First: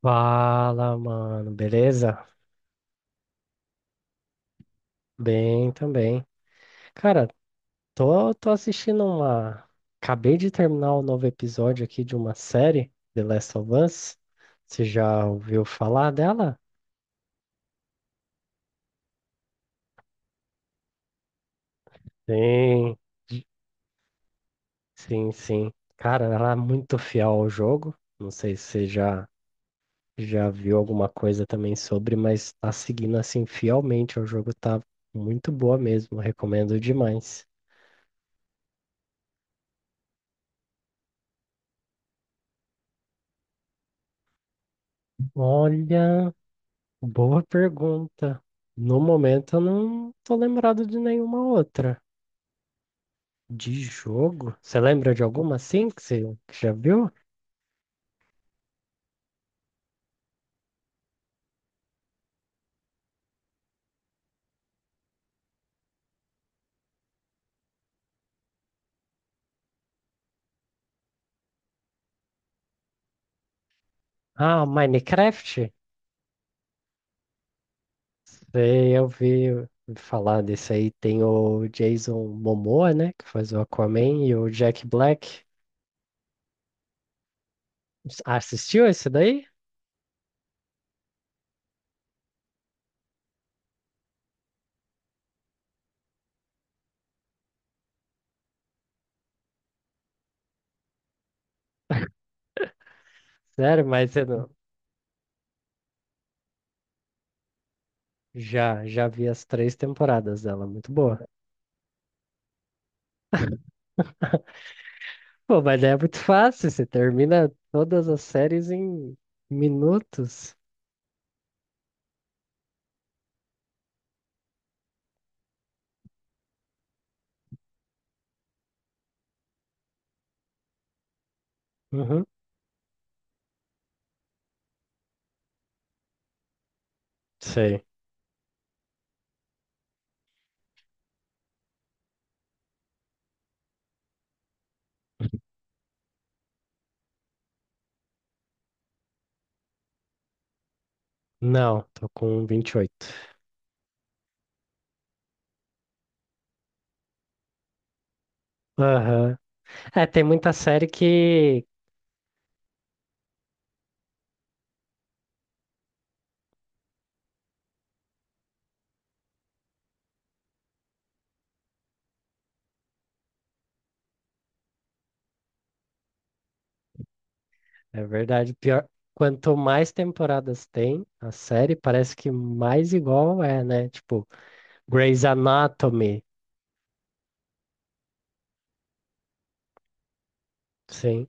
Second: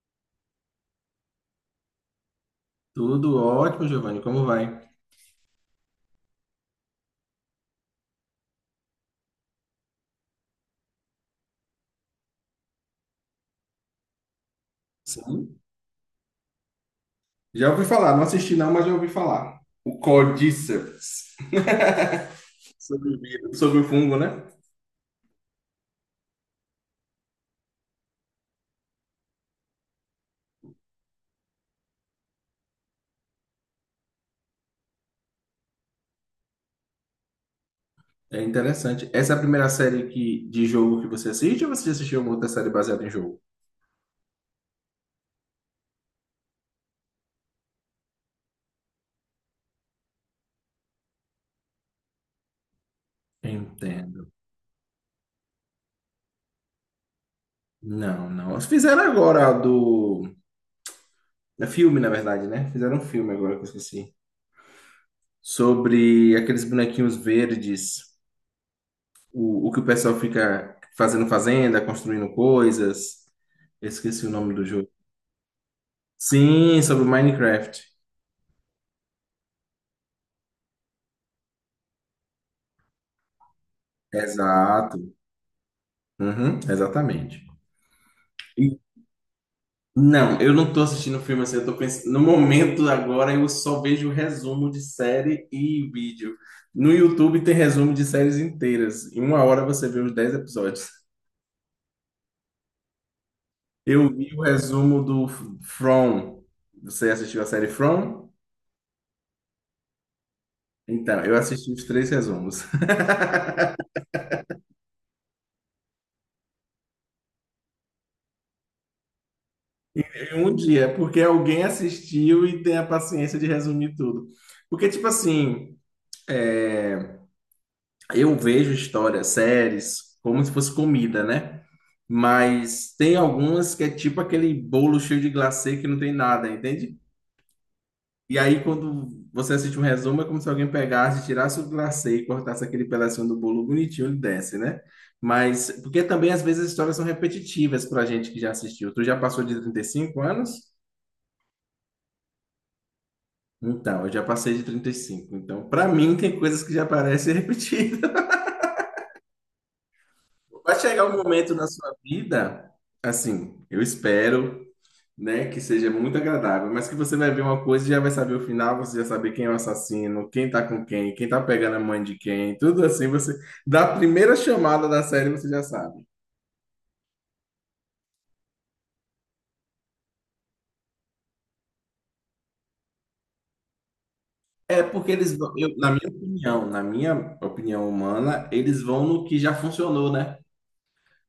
Fala, mano, beleza? Tudo ótimo, Giovanni. Como vai? Bem também. Cara, tô assistindo uma. Acabei de terminar o novo episódio aqui de uma série, The Last of Us. Você já Sim. ouviu falar dela? Já ouvi falar, não assisti não, mas já ouvi falar. O Cordyceps. Sim, Sobre o vírus, sobre o fungo, né? sim, sim. Cara, ela é muito fiel ao jogo. Não sei se você já viu alguma coisa também sobre, mas tá seguindo assim fielmente ao jogo, tá muito boa mesmo. Recomendo demais. É interessante. Essa é a primeira série de jogo que você assiste, ou você já assistiu alguma outra série baseada em jogo? Olha. Boa pergunta. No momento eu não tô lembrado de nenhuma outra. De Entendo. jogo? Você lembra de alguma assim que já viu? Não, não. Fizeram agora a do. É filme, na verdade, né? Fizeram um filme agora que eu esqueci. Sobre aqueles bonequinhos verdes, o que o pessoal fica fazendo, fazenda, construindo coisas. Eu esqueci o nome Ah, do jogo. Minecraft? Sim, sobre o Minecraft. Sei, eu vi ouvi falar desse aí. Tem o Jason Momoa, né? Que faz o Aquaman e o Jack Exato. Black. Uhum, exatamente. Ah, E- assistiu esse daí? não, eu não tô assistindo filme, assim, eu tô pensando. No momento agora eu só vejo resumo de série e vídeo. No YouTube tem resumo de séries inteiras. Em uma hora você vê os 10 episódios. Sério, mas Eu eu vi o não. resumo do From. Você assistiu a série From? Já vi as três temporadas dela, muito Então, boa. eu assisti os 3 resumos. Pô, mas daí é muito fácil, você termina todas as séries em Em minutos. um dia, porque alguém assistiu e tem a paciência de resumir tudo. Porque, tipo assim. é, eu vejo histórias, séries, como se fosse comida, né? Uhum, Mas tem algumas que é tipo aquele bolo cheio de glacê que não tem nada, entende? sei. E aí, quando você assiste um resumo, é como se alguém pegasse, tirasse o glacê e cortasse aquele pedacinho do bolo bonitinho e desse, né? Mas, porque também às vezes as histórias são repetitivas pra gente que já assistiu. Tu já passou de 35 anos? Não, tô com 28. Então, eu já passei de 35. Então, pra mim, tem coisas que já parecem repetidas. Aham. É, tem muita Vai série chegar um momento que. na sua vida, assim, eu espero, né, que seja muito agradável, mas que você vai ver uma coisa e já vai saber o final, você já saber quem é o assassino, quem tá com quem, quem tá pegando a mãe de quem, tudo assim, você, da primeira chamada da série você já sabe. É verdade. Pior. Quanto mais temporadas tem a série, parece que mais igual é, né? Tipo, É porque Grey's eles vão, Anatomy. Na minha opinião humana, eles vão no que já funcionou, né? Sim.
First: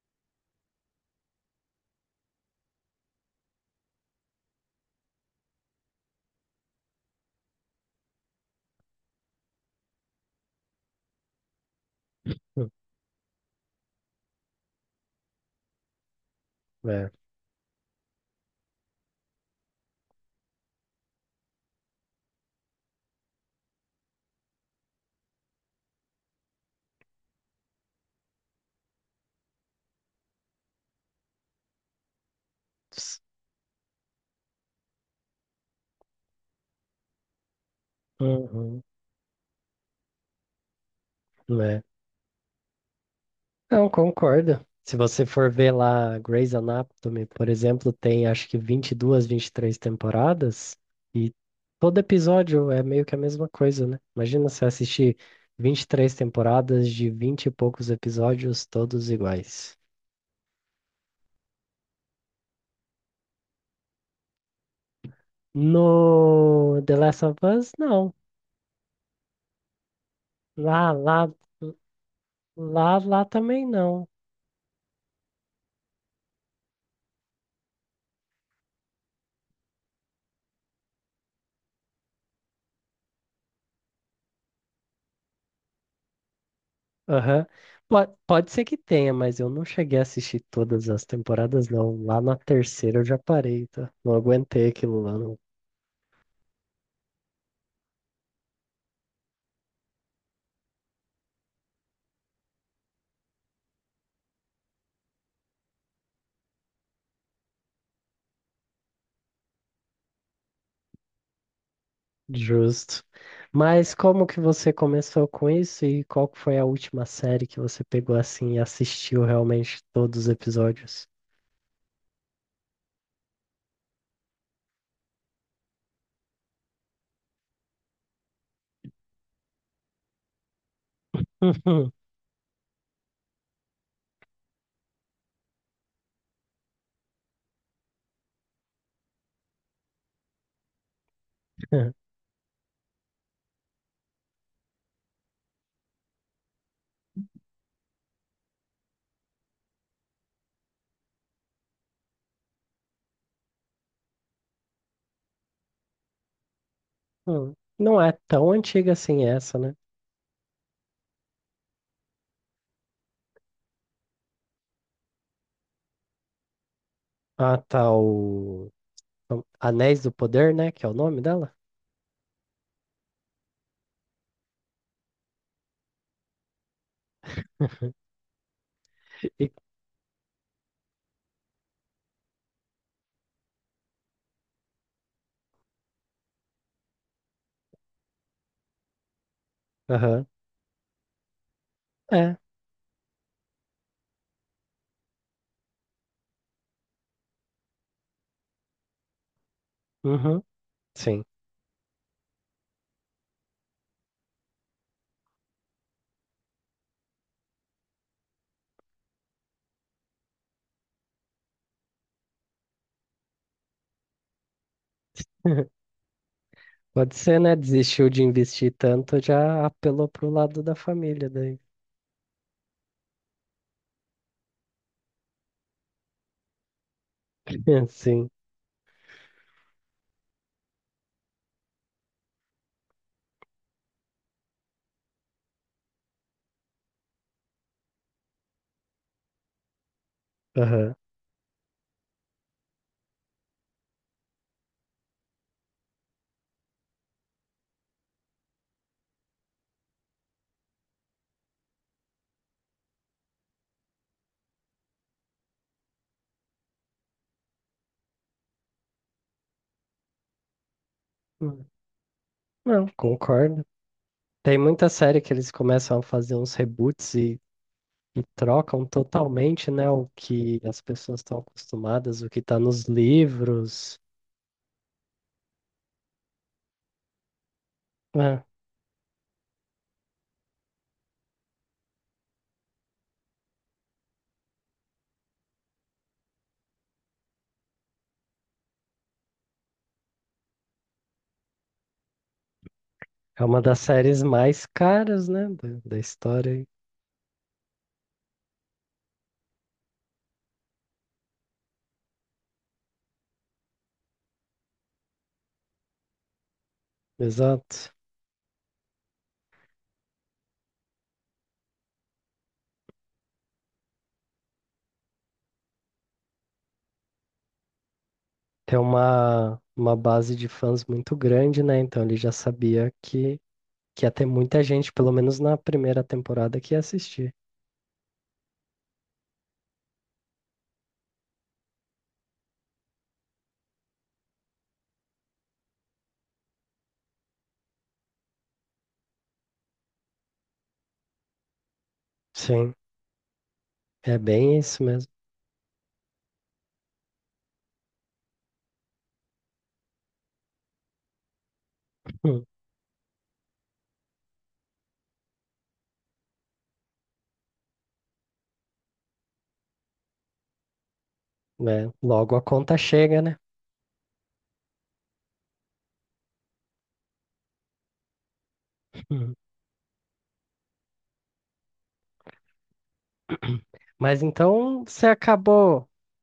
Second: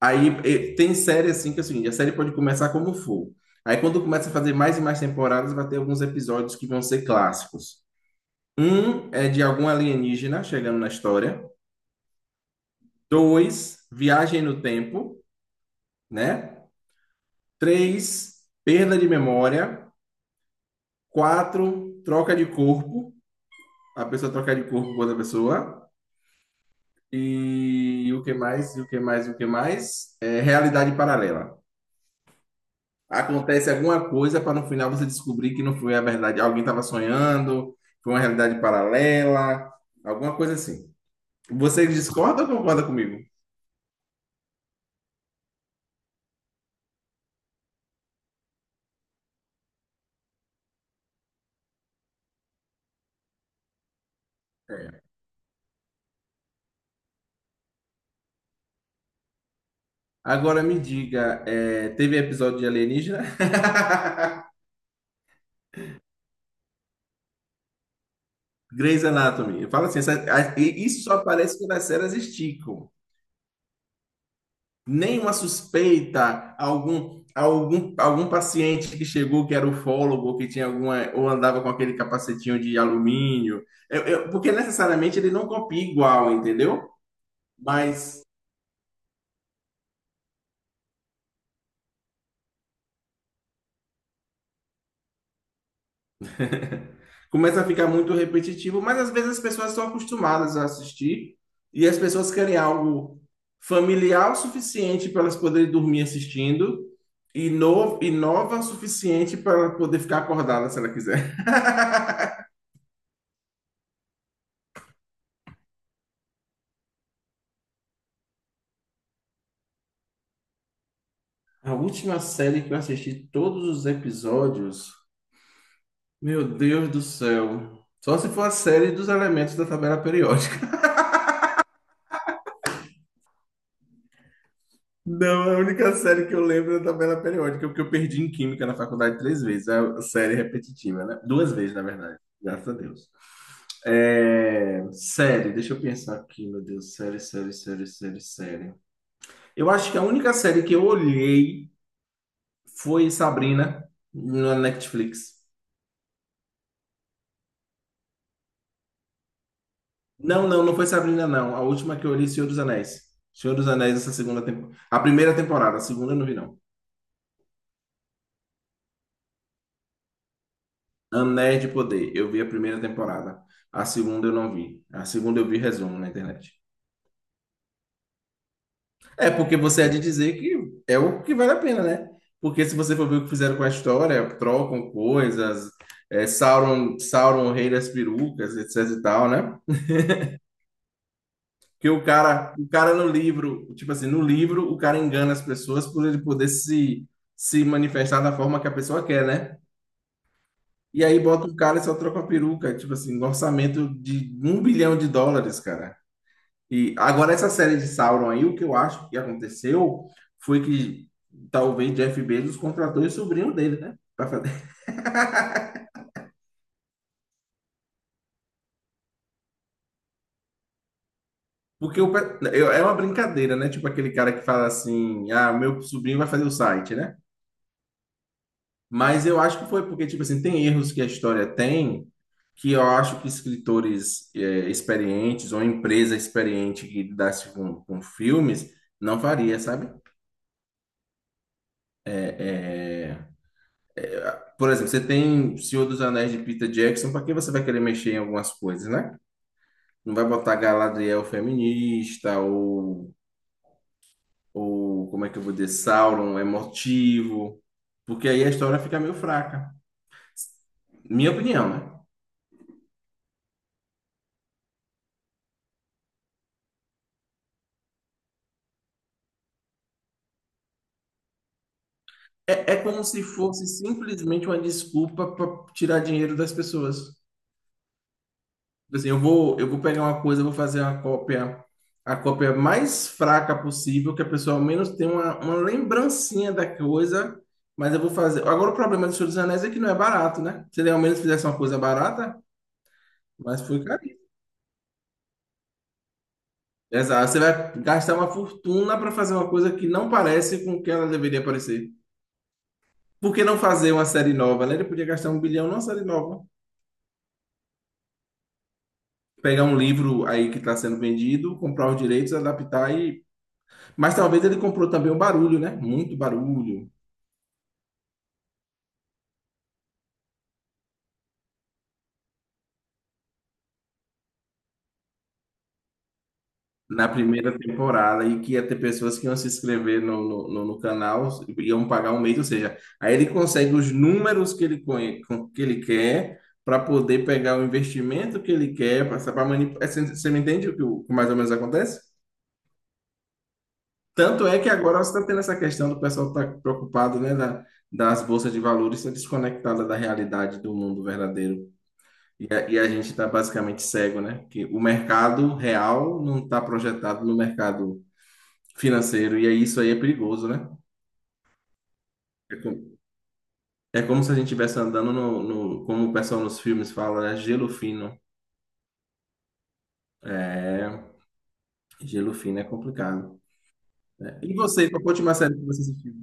Tem série assim que, assim, a série pode começar como for. Aí quando começa a fazer mais e mais temporadas, vai ter alguns episódios que vão ser clássicos. Um é de algum alienígena chegando na história. Hum. Dois, viagem no tempo, né? É. Três, perda de memória. Quatro, troca de corpo. A pessoa trocar de corpo com outra pessoa. E o que mais? E o que mais? E o que mais? É realidade paralela. Ps- Acontece alguma coisa para no final você descobrir que não foi a verdade. Alguém estava sonhando, foi uma realidade Uhum. paralela, alguma coisa assim. Né? Você discorda ou concorda comigo? Não, concordo. Se você for ver lá Grey's Anatomy, por exemplo, tem acho que 20 22 23 temporadas e todo episódio é meio que a mesma coisa, né? Imagina se assistir 23 temporadas de 20 e poucos episódios, todos iguais. Agora me diga, é, teve episódio de alienígena? No The Last of Us, não. Grey's Anatomy. Fala assim, Lá, isso só lá, aparece quando as séries esticam. lá, lá também não. Nenhuma suspeita, algum paciente que chegou que era ufólogo, que tinha alguma, ou andava com aquele capacetinho de alumínio. Porque necessariamente ele não copia igual, entendeu? Aham. Mas Pode ser que tenha, mas eu não cheguei a assistir todas as temporadas, não. Lá na terceira eu já parei, tá? Não aguentei aquilo lá, não. começa a ficar muito repetitivo, mas às vezes as pessoas estão acostumadas a assistir e as pessoas querem algo familiar o suficiente para elas poderem dormir assistindo e, no, e nova o suficiente para ela poder ficar acordada se ela quiser. Justo. Mas como que você começou com isso e qual que foi a última série que você pegou assim e assistiu realmente todos os episódios? A última série que eu assisti todos os episódios, meu Deus do céu. Só se for a série dos elementos da tabela periódica. Uhum. Não, a única série que eu lembro é da tabela periódica, porque eu perdi em química na faculdade 3 vezes. É a série repetitiva, né? Duas vezes, na verdade, graças a Deus. Deixa eu pensar aqui, meu Deus, série. Eu acho que a única série que eu olhei foi Sabrina, na Netflix. Hum. Não é tão antiga assim essa, né? Não, não, foi Sabrina, não. A última que eu olhei, Senhor dos Anéis. Senhor dos Anéis, essa segunda temporada. A primeira temporada, a segunda eu não vi, não. Ah, tá, o Anéis do Poder, né? Que é o nome dela? Anéis de Poder. Eu vi a primeira temporada. A segunda eu não vi. A segunda eu vi resumo na internet. É E- porque você é de dizer que é o que vale a pena, né? Porque se você for ver o que fizeram com a história, trocam coisas, é, Sauron, o rei das perucas, etc e tal, né? Aham. Que o É. cara, o cara no livro, tipo assim, no livro o cara engana as pessoas por ele poder se, se manifestar da forma que a pessoa quer, né? Uhum. E aí Sim. bota o cara e só troca a peruca, tipo assim, um orçamento de 1 bilhão de dólares, cara. E agora essa série de Sauron aí, o que eu acho que aconteceu foi que talvez Jeff Bezos contratou o sobrinho dele, né? Pra fazer. Pode ser, né? Desistiu de investir tanto, já apelou pro lado da família daí. Porque é uma brincadeira, né? Tipo aquele cara que fala assim, ah, meu sobrinho vai fazer o site, né? Sim. Mas eu acho que foi porque, tipo assim, tem erros que a história tem que eu acho que escritores experientes, ou empresa experiente que lidasse com filmes, não faria, sabe? Aham. É, é, Por exemplo, você tem Senhor dos Anéis de Peter Jackson, para que você vai querer mexer em algumas coisas, né? Não vai botar Galadriel feminista, ou como é que eu vou dizer, Sauron emotivo, porque aí a história fica meio fraca. Minha Hum, opinião, né? não, concordo. Tem muita série que eles começam a fazer uns reboots e trocam totalmente, né? O que as pessoas estão acostumadas, o que está É é nos como se fosse livros. simplesmente uma desculpa para tirar dinheiro das pessoas. É, Tipo assim, eu vou pegar uma coisa, eu vou fazer uma cópia, a cópia mais fraca possível, que a pessoa ao menos tenha uma lembrancinha da coisa, mas eu vou fazer. Agora, o problema do Senhor dos Anéis é que não é barato, né? Se ele ao menos fizesse uma coisa barata, é mas uma das foi caríssimo. séries mais caras, né? Da história. Aí. Exato, você vai gastar uma fortuna para fazer uma coisa que não parece com o que ela deveria parecer. Por que não fazer uma série nova, né? Ele podia gastar 1 bilhão numa série nova. Exato. Pegar um livro aí que está sendo vendido, comprar os direitos, adaptar e mas talvez ele comprou também o barulho, né? Muito barulho Tem uma base de fãs muito grande, né? Então ele já sabia que ia ter muita gente, pelo menos na primeira temporada, que ia na assistir. primeira temporada, e que ia ter pessoas que iam se inscrever no canal, iam pagar 1 mês, ou seja, aí ele consegue os números que ele, que ele quer, para poder pegar o investimento que ele quer, para manipular. Você me entende mais ou menos acontece? Sim, é Tanto bem é que isso agora você mesmo. está tendo essa questão do pessoal estar preocupado, né, das bolsas de valores ser desconectada da realidade do mundo verdadeiro. Hum, E a gente está basicamente cego, né? Que o mercado real não está projetado no mercado financeiro, e aí isso aí é perigoso, né? né? Logo a É, conta co- chega, né? É como se a gente estivesse andando no, como o pessoal nos filmes fala, né? Gelo fino. Hum. É, gelo fino é complicado. Mas Né? E então você, qual foi a última série que você assistiu?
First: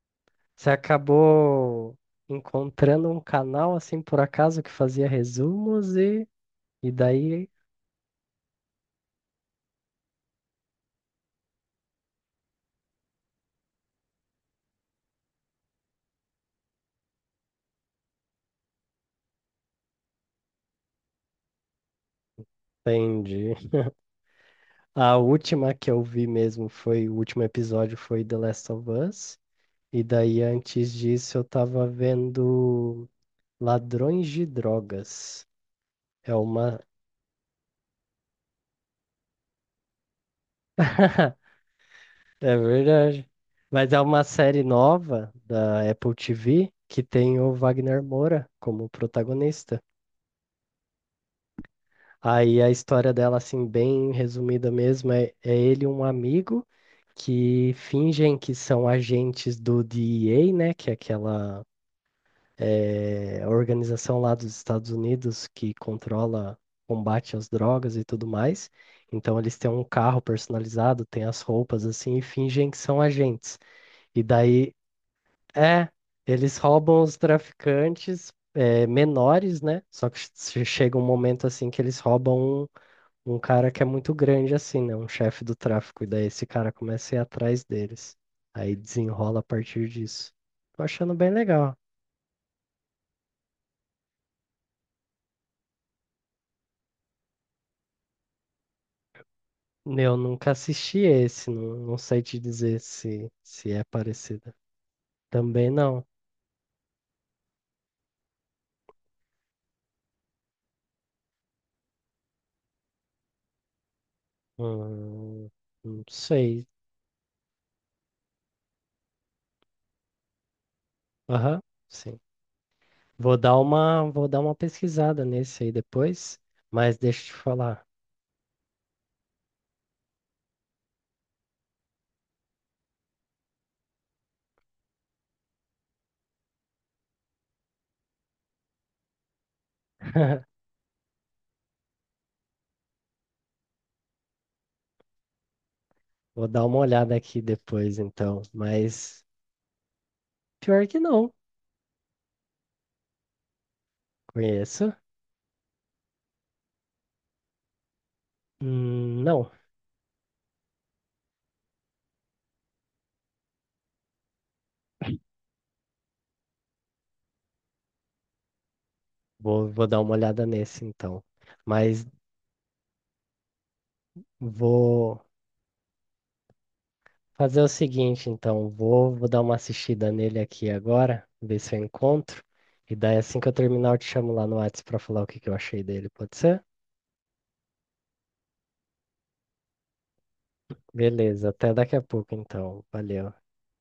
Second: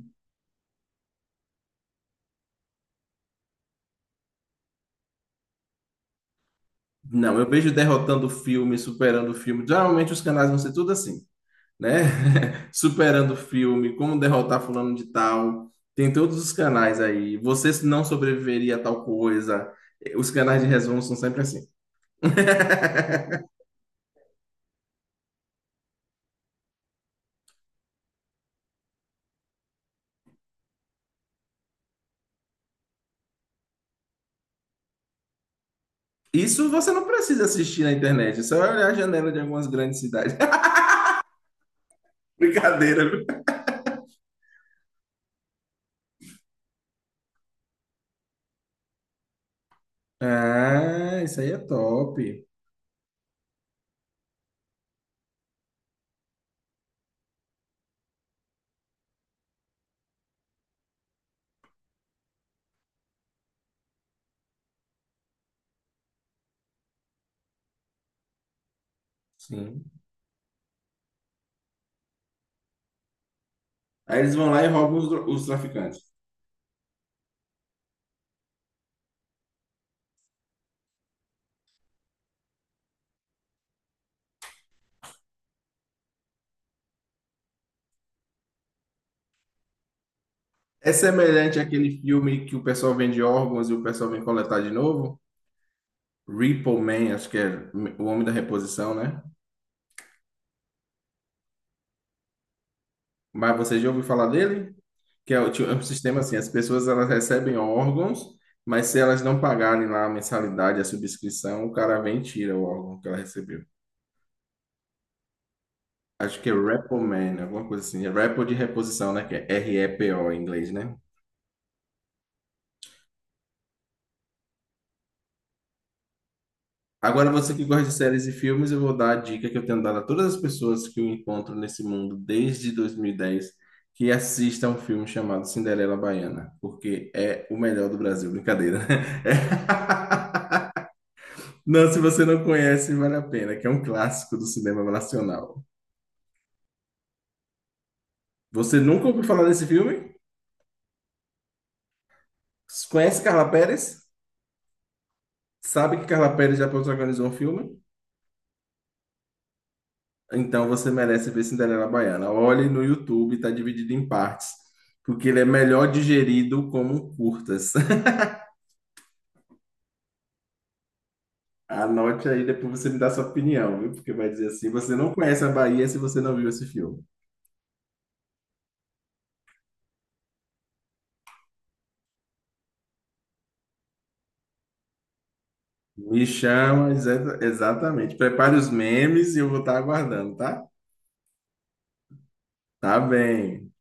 você acabou encontrando um canal assim por acaso que fazia resumos e Não, eu daí vejo derrotando o filme, superando o filme. Geralmente os canais vão ser tudo assim, né? Superando o filme, como derrotar fulano de tal. Tem todos os canais aí. Você não sobreviveria a tal coisa. Os canais de resumo são sempre assim. entendi. A última que eu vi mesmo foi, o último episódio foi The Last of Us. E daí antes disso eu tava vendo Ladrões de Drogas. É Isso uma você não precisa assistir na internet. É só olhar a janela de algumas grandes cidades. é Brincadeira, viu? verdade. Mas é uma série nova da Apple TV que tem o Wagner Moura como protagonista. Ah, isso aí é top. Aí a história dela, assim, bem resumida mesmo, é, é ele e um amigo que fingem que são agentes do DEA, né? Que é aquela organização lá dos Estados Unidos que controla combate às drogas e tudo mais. Então eles têm um Sim. carro personalizado, têm as roupas assim e fingem que são agentes. Aí E eles vão lá e daí roubam os, os é, traficantes. eles roubam os traficantes é, menores, né? Só que chega um momento assim que eles roubam um cara que é muito grande, assim, né? Um chefe do tráfico. E daí esse cara começa a ir atrás deles. Aí desenrola a partir disso. Tô É achando bem semelhante legal. àquele filme que o pessoal vende órgãos e o pessoal vem coletar de novo? Repo Man, acho que é o homem da reposição, né? Eu nunca assisti esse, não, não sei te dizer se, Mas se você é já ouviu falar parecida. dele? Que é Também é um não. sistema assim, as pessoas, elas recebem órgãos, mas se elas não pagarem lá a mensalidade, a subscrição, o cara vem e tira o órgão que ela recebeu. Hum, não Acho que é sei. Repoman, alguma coisa assim. É Repo de reposição, né? Que é R-E-P-O em inglês, né? Aham, sim. Vou dar vou dar uma pesquisada nesse aí depois, mas deixa eu Agora, te você que gosta falar. de séries e filmes, eu vou dar a dica que eu tenho dado a todas as pessoas que eu encontro nesse mundo desde 2010, que assista um filme chamado Cinderela Baiana, porque é o melhor do Brasil. Brincadeira, né? Não, se você não conhece, vale a pena, que é um clássico do cinema nacional. Vou dar uma olhada aqui depois, então. Você nunca ouviu Mas falar desse filme? pior que não, Conhece Carla Perez? conheço. Sabe que Carla Perez já protagonizou um filme? Não, Então você merece ver Cinderela Baiana. Olhe no YouTube, está dividido em partes, porque ele é melhor digerido como um curtas. Vou dar uma olhada nesse, então. Mas Anote aí, depois você me dá sua opinião, viu? Porque vai dizer assim: você não vou conhece a Bahia se você não viu esse filme. fazer o seguinte, então. Vou dar uma assistida nele aqui agora, ver se eu encontro. E daí, assim que eu terminar, eu te chamo lá no WhatsApp pra falar o que que eu achei dele, Me pode ser? chama, exatamente. Prepare os memes e eu vou estar aguardando, tá? Beleza, até daqui a pouco, então. Tá Valeu. bem.